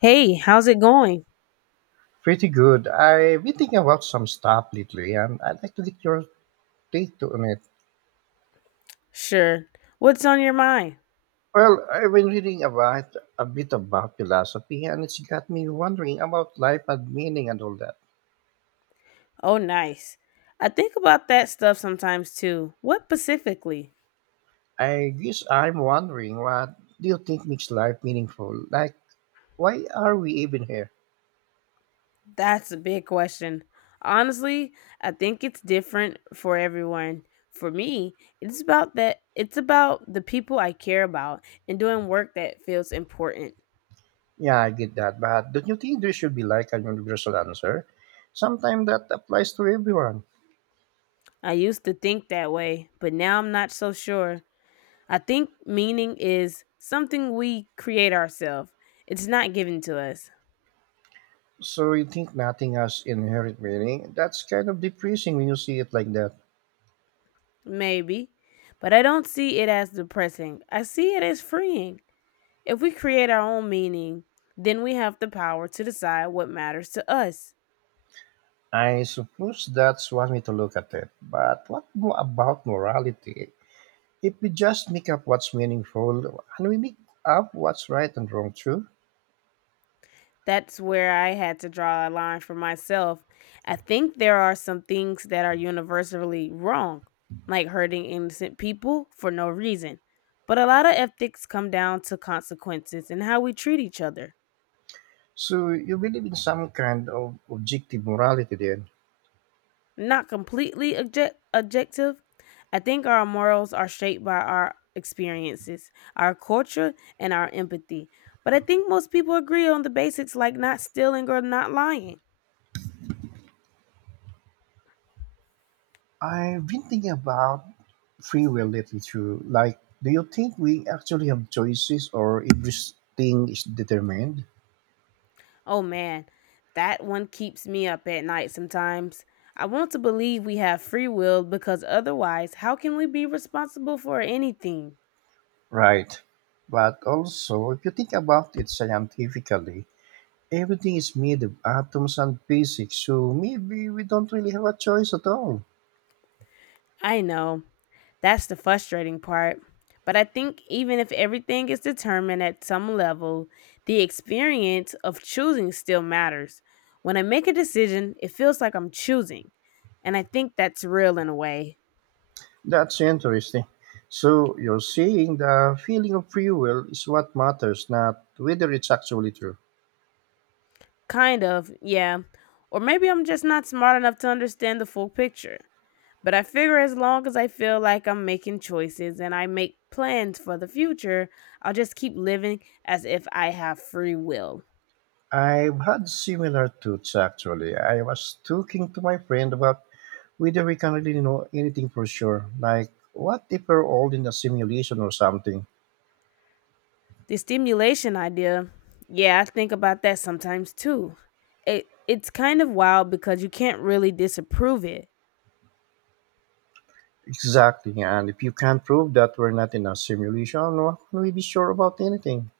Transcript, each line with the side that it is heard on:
left: Hey, how's it going?
right: Pretty good. I've been thinking about some stuff lately, and I'd like to get your take on it.
left: Sure. What's on your mind?
right: Well, I've been reading about a bit about philosophy, and it's got me wondering about life and meaning and all that.
left: Oh, nice. I think about that stuff sometimes too. What specifically?
right: I guess I'm wondering, what do you think makes life meaningful? Like, why are we even here?
left: That's a big question. Honestly, I think it's different for everyone. For me, it's about the people I care about and doing work that feels important.
right: Yeah, I get that, but don't you think there should be like a universal answer sometimes that applies to everyone?
left: I used to think that way, but now I'm not so sure. I think meaning is something we create ourselves. It's not given to us.
right: So you think nothing has inherent meaning? That's kind of depressing when you see it like that.
left: Maybe. But I don't see it as depressing. I see it as freeing. If we create our own meaning, then we have the power to decide what matters to us.
right: I suppose that's one way to look at it, but what about morality? If we just make up what's meaningful, and we make up what's right and wrong too?
left: That's where I had to draw a line for myself. I think there are some things that are universally wrong, like hurting innocent people for no reason. But a lot of ethics come down to consequences and how we treat each other.
right: So you believe in some kind of objective morality then?
left: Not completely objective. I think our morals are shaped by our experiences, our culture, and our empathy. But I think most people agree on the basics, like not stealing or not lying.
right: I've been thinking about free will lately too. Like, do you think we actually have choices, or everything is determined?
left: Oh man, that one keeps me up at night sometimes. I want to believe we have free will, because otherwise, how can we be responsible for anything?
right: Right. But also, if you think about it scientifically, everything is made of atoms and physics, so maybe we don't really have a choice at all.
left: I know. That's the frustrating part. But I think even if everything is determined at some level, the experience of choosing still matters. When I make a decision, it feels like I'm choosing. And I think that's real in a way.
right: That's interesting. So you're saying the feeling of free will is what matters, not whether it's actually true.
left: Kind of, yeah. Or maybe I'm just not smart enough to understand the full picture. But I figure, as long as I feel like I'm making choices and I make plans for the future, I'll just keep living as if I have free will.
right: I've had similar thoughts actually. I was talking to my friend about whether we can really know anything for sure. Like, what if we're all in a simulation or something?
left: The stimulation idea, yeah, I think about that sometimes too. It's kind of wild because you can't really disapprove it.
right: Exactly. And if you can't prove that we're not in a simulation, what can we be sure about anything?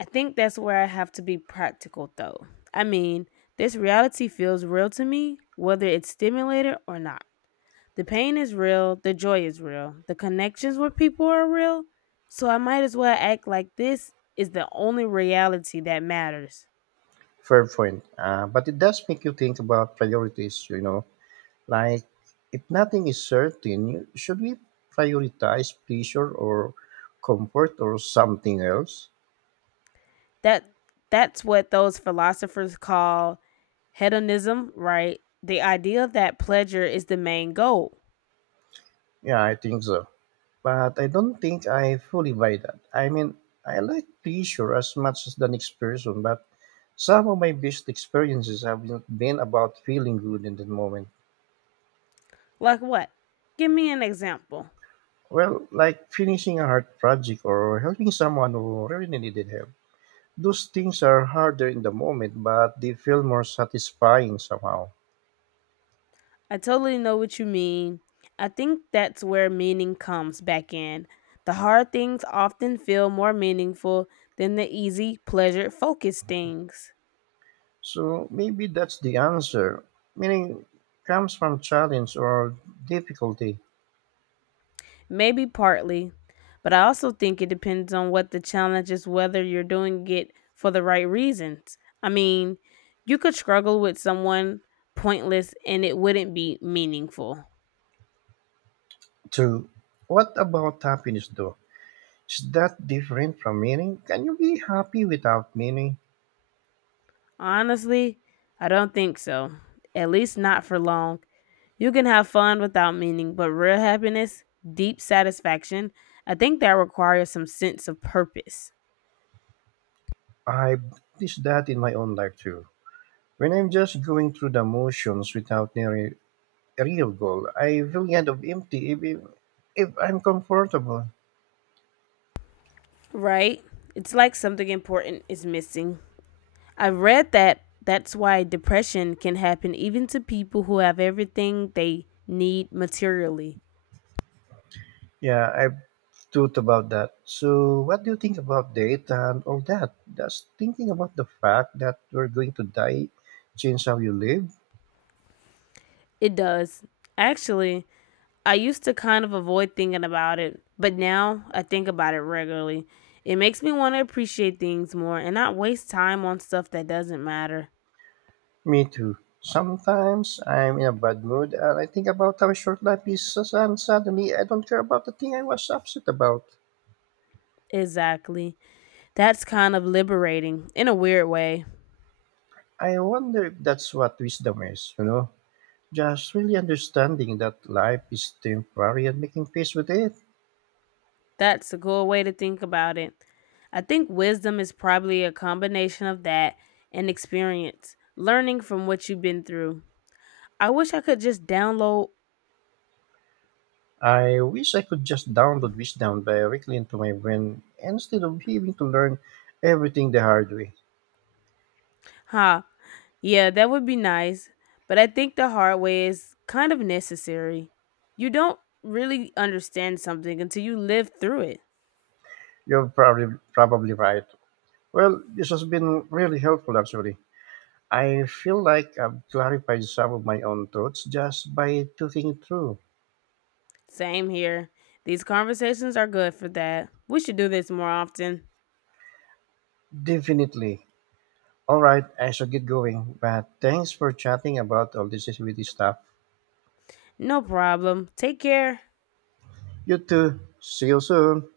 left: I think that's where I have to be practical though. I mean, this reality feels real to me whether it's stimulated or not. The pain is real, the joy is real, the connections with people are real, so I might as well act like this is the only reality that matters.
right: Fair point. But it does make you think about priorities, like, if nothing is certain, should we prioritize pleasure or comfort or something else?
left: that that's what those philosophers call hedonism, right? The idea that pleasure is the main goal.
right: Yeah, I think so. But I don't think I fully buy that. I like pleasure as much as the next person, but some of my best experiences have been about feeling good in that moment.
left: Like what? Give me an example.
right: Well, like finishing a hard project or helping someone who really needed help. Those things are harder in the moment, but they feel more satisfying somehow.
left: I totally know what you mean. I think that's where meaning comes back in. The hard things often feel more meaningful than the easy, pleasure focused things.
right: So maybe that's the answer. Meaning comes from challenge or difficulty.
left: Maybe partly, but I also think it depends on what the challenge is, whether you're doing it for the right reasons. I mean, you could struggle with someone pointless and it wouldn't be meaningful.
right: Two, what about happiness though? Is that different from meaning? Can you be happy without meaning?
left: Honestly, I don't think so. At least not for long. You can have fun without meaning, but real happiness, deep satisfaction, I think that requires some sense of purpose,
right: I've noticed that in my own life too. When I'm just going through the motions without any real goal, I feel kind of empty if I'm comfortable.
left: right? It's like something important is missing. I read that that's why depression can happen even to people who have everything they need materially.
right: Yeah, I've thought about that. So, what do you think about date and all that? Does thinking about the fact that we're going to die change how you live?
left: It does. Actually, I used to kind of avoid thinking about it, but now I think about it regularly. It makes me want to appreciate things more and not waste time on stuff that doesn't matter.
right: Me too. Sometimes I'm in a bad mood and I think about how short life is, and suddenly I don't care about the thing I was upset about.
left: Exactly. That's kind of liberating in a weird way.
right: I wonder if that's what wisdom is, Just really understanding that life is temporary and making peace with it.
left: That's a cool way to think about it. I think wisdom is probably a combination of that and experience, learning from what you've been through. I wish I could just download,
right: I wish I could just download wisdom directly into my brain instead of having to learn everything the hard way.
left: huh? Yeah, that would be nice. But I think the hard way is kind of necessary. You don't really understand something until you live through it.
right: You're probably right. Well, this has been really helpful actually. I feel like I've clarified some of my own thoughts just by talking it through.
left: Same here. These conversations are good for that. We should do this more often.
right: Definitely. All right, I should get going. But thanks for chatting about all this with this stuff.
left: No problem. Take care.
right: You too. See you soon.